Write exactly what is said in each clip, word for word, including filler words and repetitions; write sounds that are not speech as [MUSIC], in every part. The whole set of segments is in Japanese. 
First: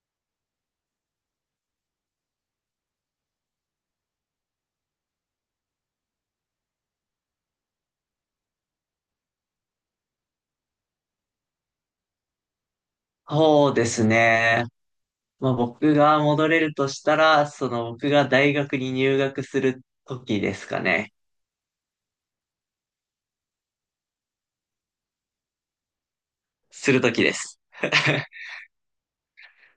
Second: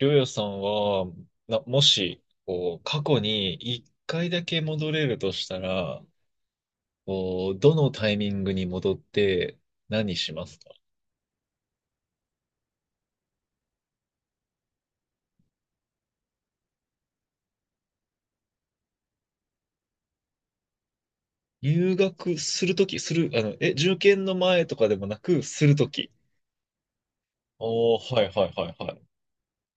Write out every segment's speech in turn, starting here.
りょうやさんは、な、もし、こう、過去に一回だけ戻れるとしたら、こう、どのタイミングに戻って何しますか？そうですね。まあ、僕が戻れるとしたら、その僕が大学に入学する時ですかね。入学するとき、する、あの、え、受験の前とかでもなく、するとき。する時です。おー、はい [LAUGHS] はいはいはい。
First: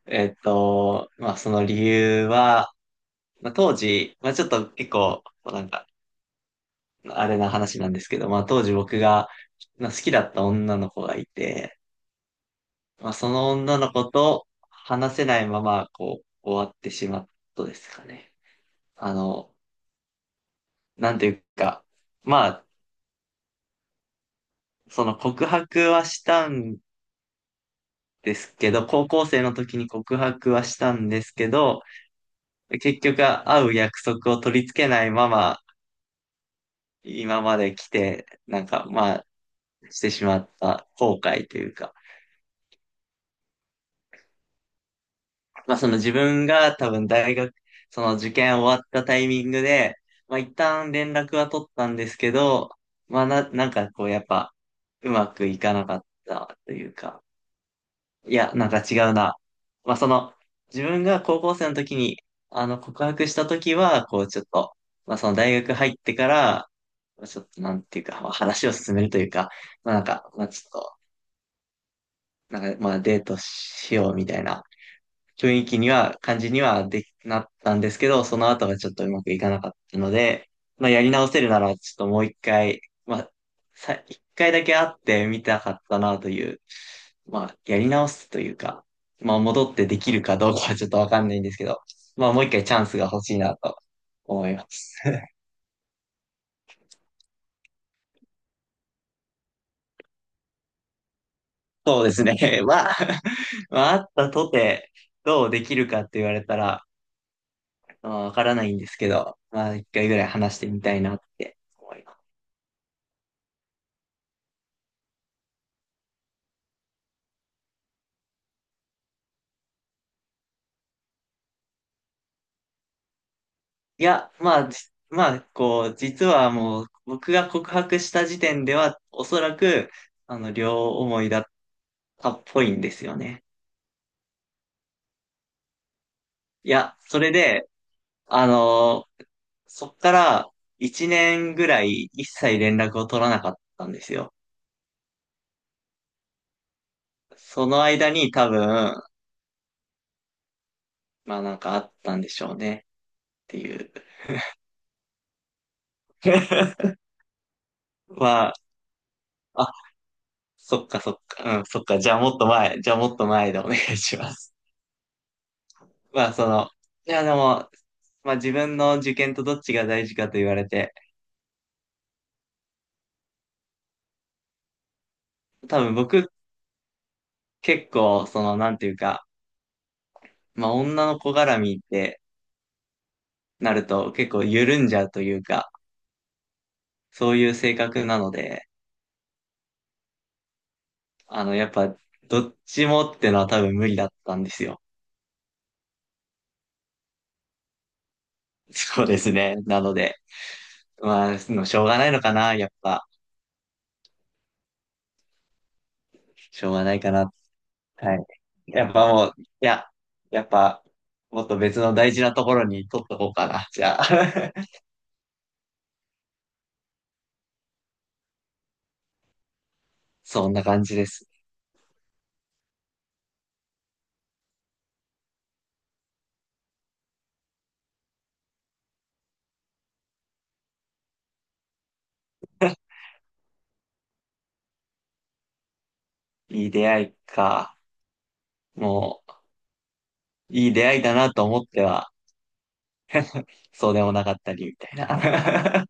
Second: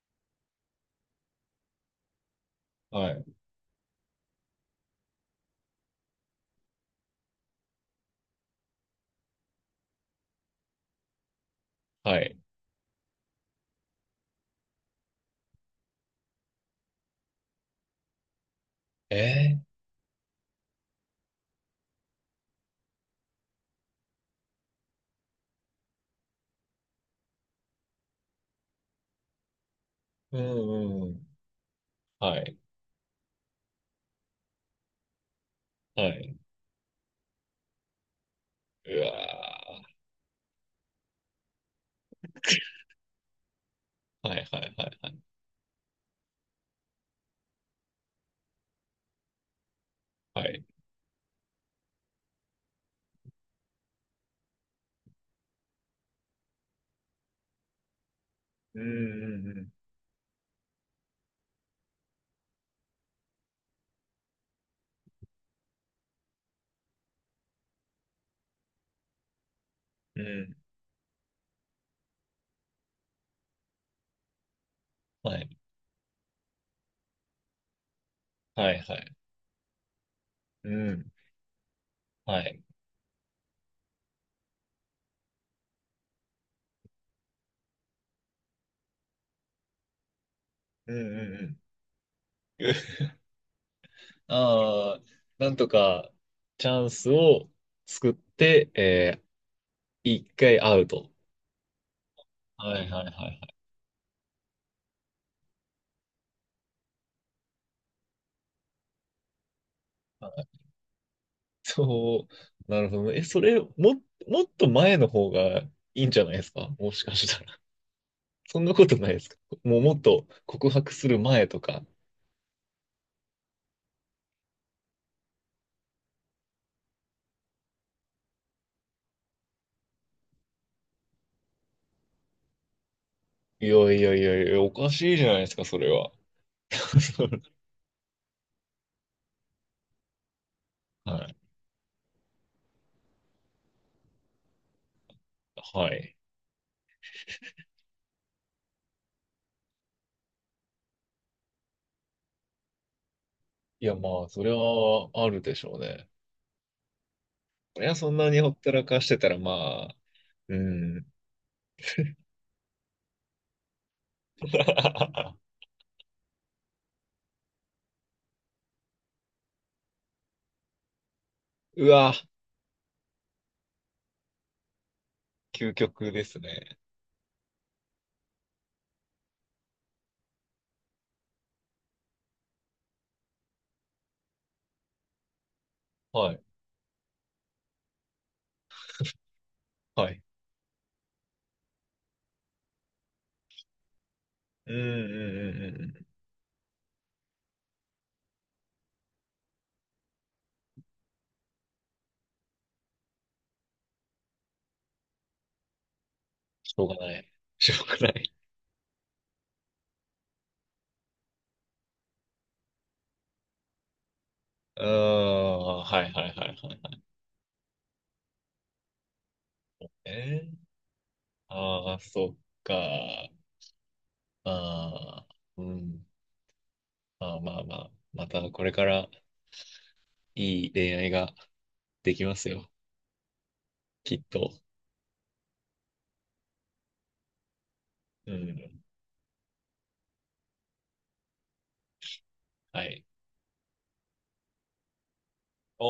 えっと、まあ、その理由は、はい、まあ、当時、まあ、ちょっと結構、なんか、あれな話なんですけど、まあ、当時僕が、まあ、好きだった女の子がいて、はい。まあ、その女の子と話せないまま、こう、終わってしまったですかね。あの、えなんていうか、まあ、その告白はしたんですけど、高校生の時に告ー、う白はしたんうんうんでん。すけど、はい、結局会う約束を取り付けないまま、はい。今まで来て、なんか、うまあ、わしてしまった後悔というか、ー。はいはいはいはい。まあ、その自分が多分大学、その受験終わったタイミングで、まあ、は一い。旦連絡は取ったんですけど、まあ、な、なんかこう、やっぱ、うまくいかなかったというか、いや、なんうかん違うな。うんまあ、その、自分が高校生の時に、あの、告白した時は、こう、ちょっと、まあ、その大学入ってから、まあちょっと、なんていうか、まあ、話を進めるというか、まあ、なんうん。か、うまあ、ん。ちょっと、なんか、まあ、デートしようみたいなはい、雰囲気には、感じにはできなったんですけど、その後はがいちょっはとうい。まくいかなかったので、うまあ、やん。り直せるなら、ちょっともう一はい。回、まあ、さ、一回だけ会ってみたかったなという、まあ、やり直すというか、まあ、戻ってできるかどうかはちょっうんとわかんうないんでんすけど、まあ、もう一回うん。チャン [LAUGHS] スが欲しいなと思います。ああ、なんとかチャンスを作って、えー、一回アウト。そうですね。[LAUGHS] はいまあ、はいはいはい。まあ、あったとて、どうできるか。そう、なるほどね。え、それ、も、もっと前の方がいいんじゃないですかもしかしたら。そんなことないですか？もうもっと告白する前とか。いや、まあ、じまあ、こう、実はもう、僕が告白した時点では、おそらく、あの、両思いだったっぽいんですよね。いやいやいやいや、おかしいじゃないですか、それは。いや、それ [LAUGHS] で、あのーそっから1はい。年ぐらい一切連絡を取らなかったんですよ。はい。その間に多分、まあなんかあったんでしょうねっていいう。や、まあ、それはあるでしょうね。[LAUGHS] いや、そんなにほまあ、ったらかしてたら、あ、まあ、うそっかん。そっか、うん、そっか、じゃあもっと前、じゃあもっと前でお願いします。[LAUGHS] まあ、その、いや、でも、まあ自分の受験とどっちが大事かと言われて、うわ、究多分極で僕すね。結構、その、なんていうか、まあ女の子絡みってなると結構緩んじゃうというか、はい。そういう性格なので、はい。あの、やっぱ、どっちもってのは多分無理だったんですうんうよ。んうんうんうん。そうですね。なので、まあ、そのしょうがないのかな、やっぱ、しょしうがょうながいかない。な。[LAUGHS] しょうがなはい。い。やっぱもう、いや、やっぱ、もっと別の大事なところに取っとこうかな、じゃあ。[LAUGHS] [LAUGHS] うーん。はいはいはいはいはい。えそんー、な感じです。ああ、そっか。ああ、うん。まあまあまあ。またこれからいい恋愛ができますよ。きっと。いい出会いか。うん。もう、いい出会いだなと思っては、はい。そうでもなかったり、みたいあな。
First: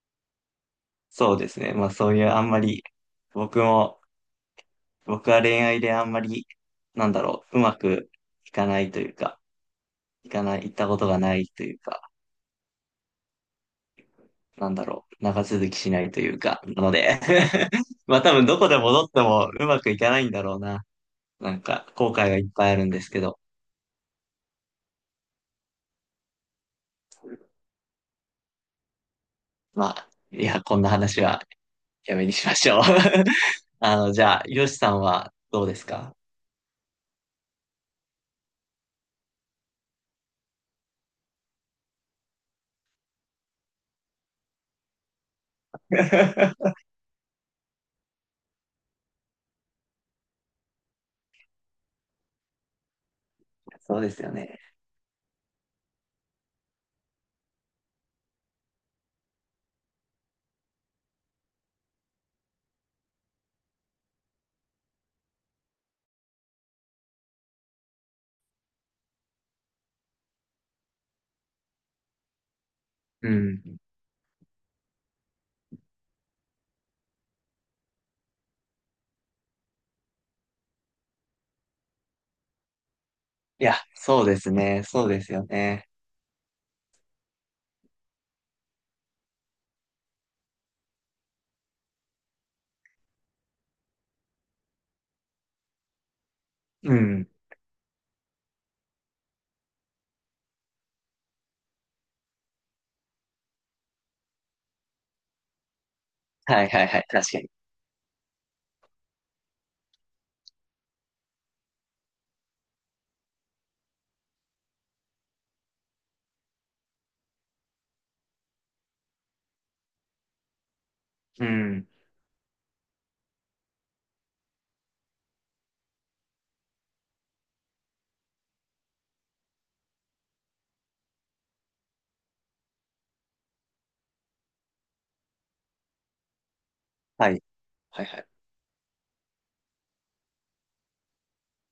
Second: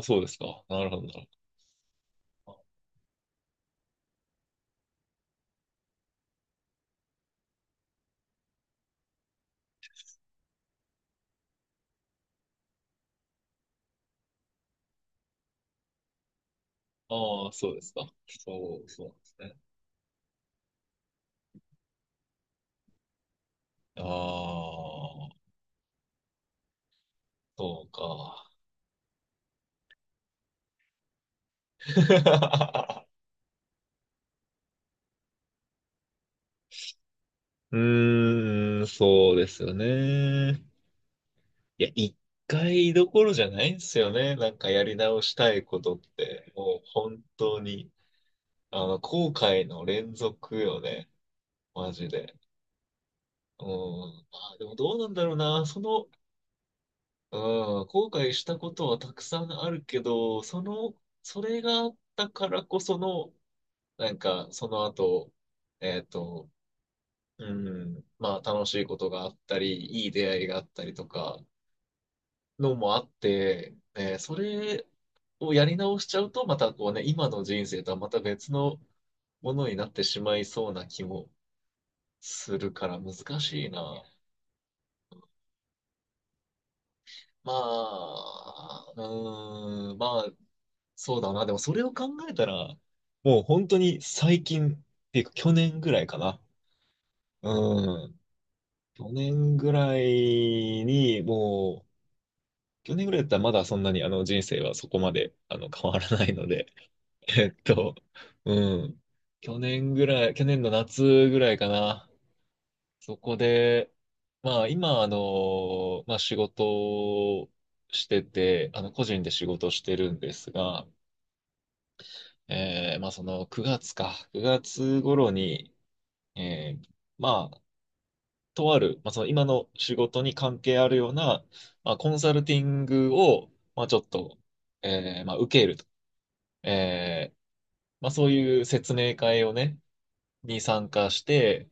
あ、そうですか。なるほど [LAUGHS] なるそうですね。まあそういうあんまほり、僕も、僕は恋愛であんまり、なんだろう、うまくいかないというか、いかない、行ったことがないというか、なんだろう、長続きしないというか、なので。 ど。ああ、[LAUGHS] そうですか。まあ多分どこでそう、戻そうっでてすもね。うまくいかないんだろうな。なんか、後悔がいっぱいあるんですけど、ああ、そうか。まあ、いや、こんな話はやめにしましょう。 [LAUGHS] あの、じゃあ、よしさんはどうですか？ うーん、そうですよね。いや、一回どころじゃないんですよね。なんかやり直したいことって、[LAUGHS] もう本当に、あの、後悔の連続よね。マジで。うん。そうですよまあ、ね。でもどうなんだろうな。その、うん、後悔したことはたくさんあるけど、その、それがあったからこその、なんか、その後、えっと、うん、まあ、楽しいことがあったり、いい出会いがあったりとか、のもあっうて、ん。えーそれをやり直しちゃうと、またこうね、今の人生とはまた別のものになってしまいそうな気もするから難いしいや、な。そうですね。そうですよね。まあ、うーん、まあ、そうだな。でもそれを考えたら、もう本当に最近っていうか去年ぐらいかな。うん。うん。去年ぐらいに、もう、去年ぐらいだったらまだそんなにあの人生はそこまであの変わらないのはで、いはいはい。[LAUGHS] 確かえに。っと、うん。去年ぐらい、去年の夏ぐらいかな。そこで、まあ今、あの、まあ仕事をしてて、あの個人で仕事してるんですが、うん。えーまあそのくがつか、くがつ頃に、えーまあ、とある、まあその今の仕事に関係あるような、まあコンサルティングを、まあちょっと、えーまあ受けると。はえーい。はいまあはそい。ういう説明会をね、に参加して、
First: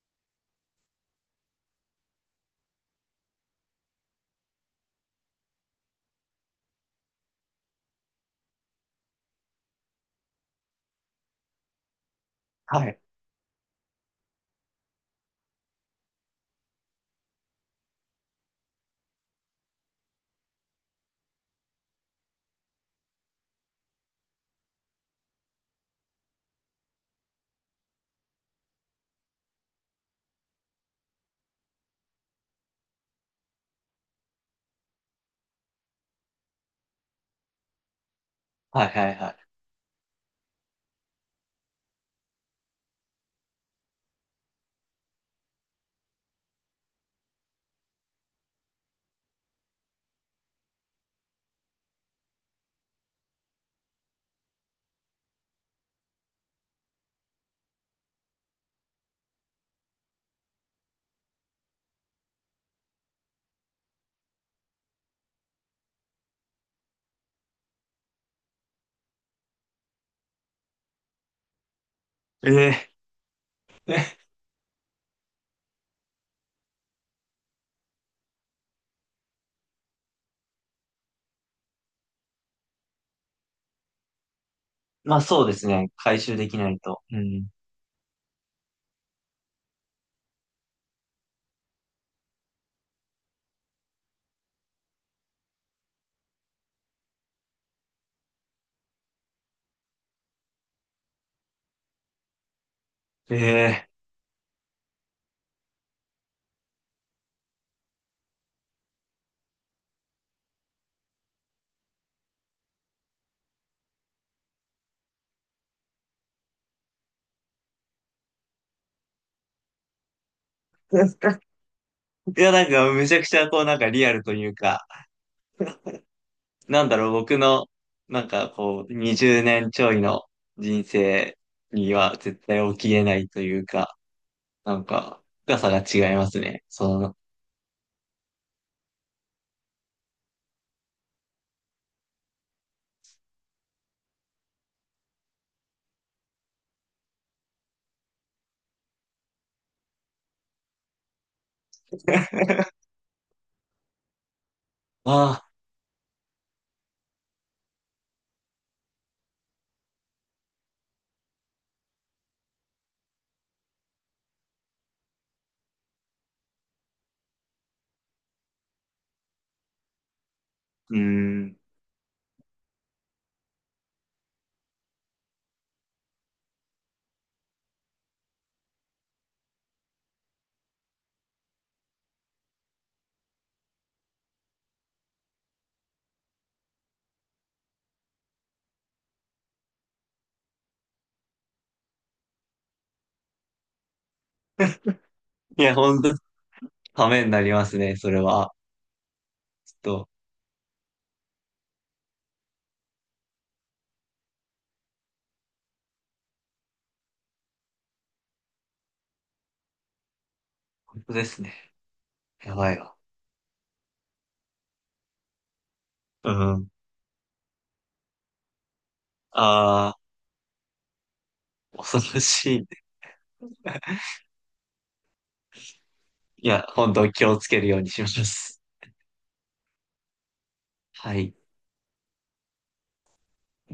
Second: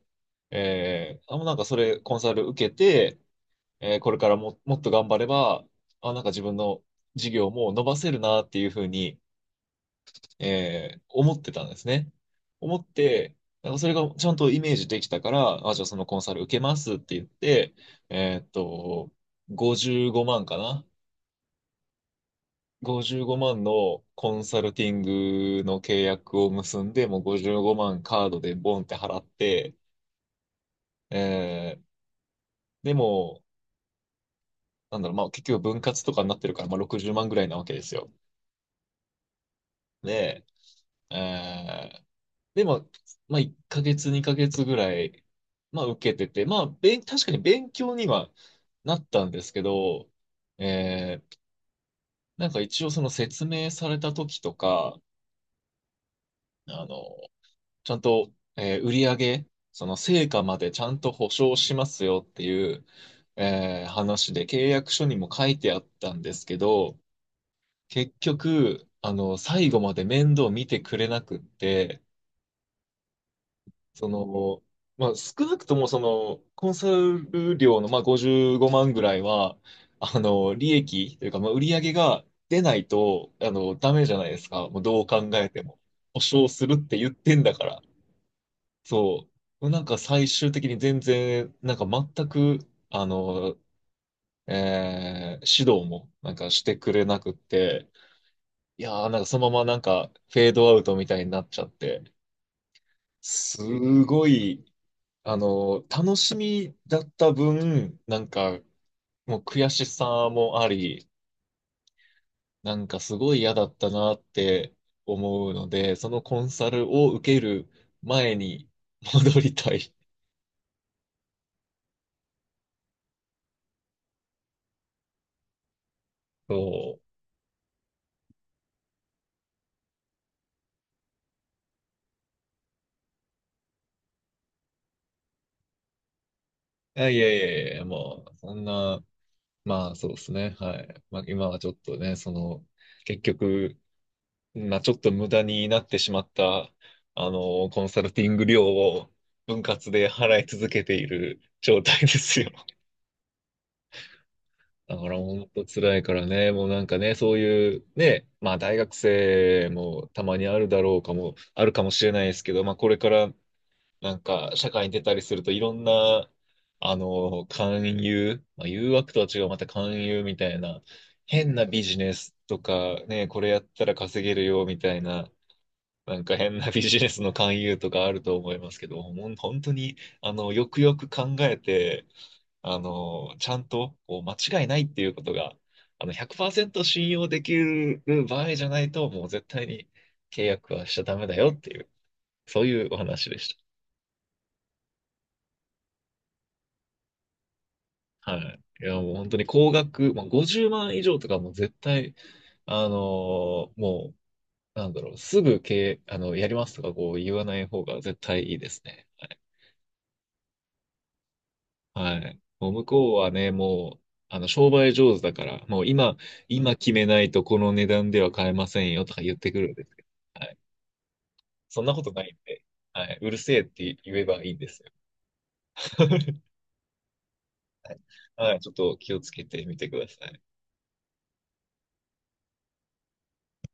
えー、あ、もうなんかそれコンサル受けて、えー、これからも、もっと頑張れば、あ、なんか自分の事業も伸ばせるなっていうふうに、えー、思ってたんですね。思っはい。て、なんかそれがちゃんとイメージできたから、あ、じゃあそのコンサル受けますって言って、えーっと、ごじゅうごまんかな。ごじゅうごまんのコンサルティングの契約を結んで、もうごじゅうごまんカードでボンって払って、えーでも、なんだろう、まあ結局分割とかになってるから、まあろくじゅうまんぐらいなわけですよ。はいはいはで、えー、で、まあ、まあいっかげつ、にかげつぐらい、まあ受けてて、まあ、べん、確かに勉強にはなったんですけど、えー、なんか一応その説明された時とか、あの、ちゃんと、えー売り上げ、その成果までちゃんと保証しますよっていう、えー話で契約書にも書いてあったんですけど、結局、あの、最後まで面倒見てくれなくって、い。えええ。 その、まあ、少なくともその、コンサル料の、まあ、ごじゅうごまんぐらいは、あの、利益というか、まあ、売り上げが出ないと、あの、ダメじゃないですか。もうど [LAUGHS] うまあ考そうえでてすも。ね。保回収証できすなるっいてと。言っうてんん。だから。そう。なんか最終的に全然、なんか全く、あの、えー指導もなんかしてくれなくって、いやー、なんかそのままなんかフェードアウトみたいになっちゃって、えすえ。 ごい、あの楽しみだった分、なんかもう悔しさもあり、なんかすごい嫌だったなって思うので、そのコンサルを受ける前に戻りたい。[LAUGHS] [LAUGHS] いや、なんか、めちゃくちゃ、こう、なんかリアルというか、なんそだろう、僕の、なんか、こう、にじゅうねんちょいの人生には絶対起きれないというか、なんか、深さが違いますね。う。そいやいの、やいやいや、もう、そんな、まあそうですね。はい。まあ今はちょっとね、その、結局、まあ、ちょっと無駄になってしまった、あの、コンサルティング料を分割で払い続けている状態ですよ。[LAUGHS] だからあ本あ、当辛いからね、もうなんかね、そういうね、まあ大学生もたまにあるだろうかも、あるかもしれないですけど、まあこれからなんか社会に出たりするといろんな、あの、勧誘、まあ誘惑とは違う、また勧誘みたいな、うー変ん。なビジネスとかね、これやったら稼げるよみたいな、なんか変なビジネスの勧誘とかあると思いますけど、ほん本当に、あの、よくよく考えて、あの、ちゃんとこう間違いないっていうことが、あの、ひゃくパーセント信用できる場合じゃないと、もう絶対に契約はしちゃダメだよっていう、そういうお話でしいや、ほんと、ためになりますね、それた。はは。い。いや、もう本当に高ちょっと、額、まあ、ごじゅうまん以上とかもう絶対、あのーもう、なんだろう、すぐ契、あの、やりますとかこう言わない方が絶対いいですね。本当ですね。はい。やもばうい向わ。こうはね、もう、あの、商売上手だから、もう今、うん。今決めないとこの値段では買えませんよとか言ってくるんであすけど、はい。あ、そんな恐ことろないんしで、い。はい。うるせえって言えばいいんですよ。[LAUGHS] いや、本当気をつけるようにしまはい。す。ちょっと気をつけてみてください。はい。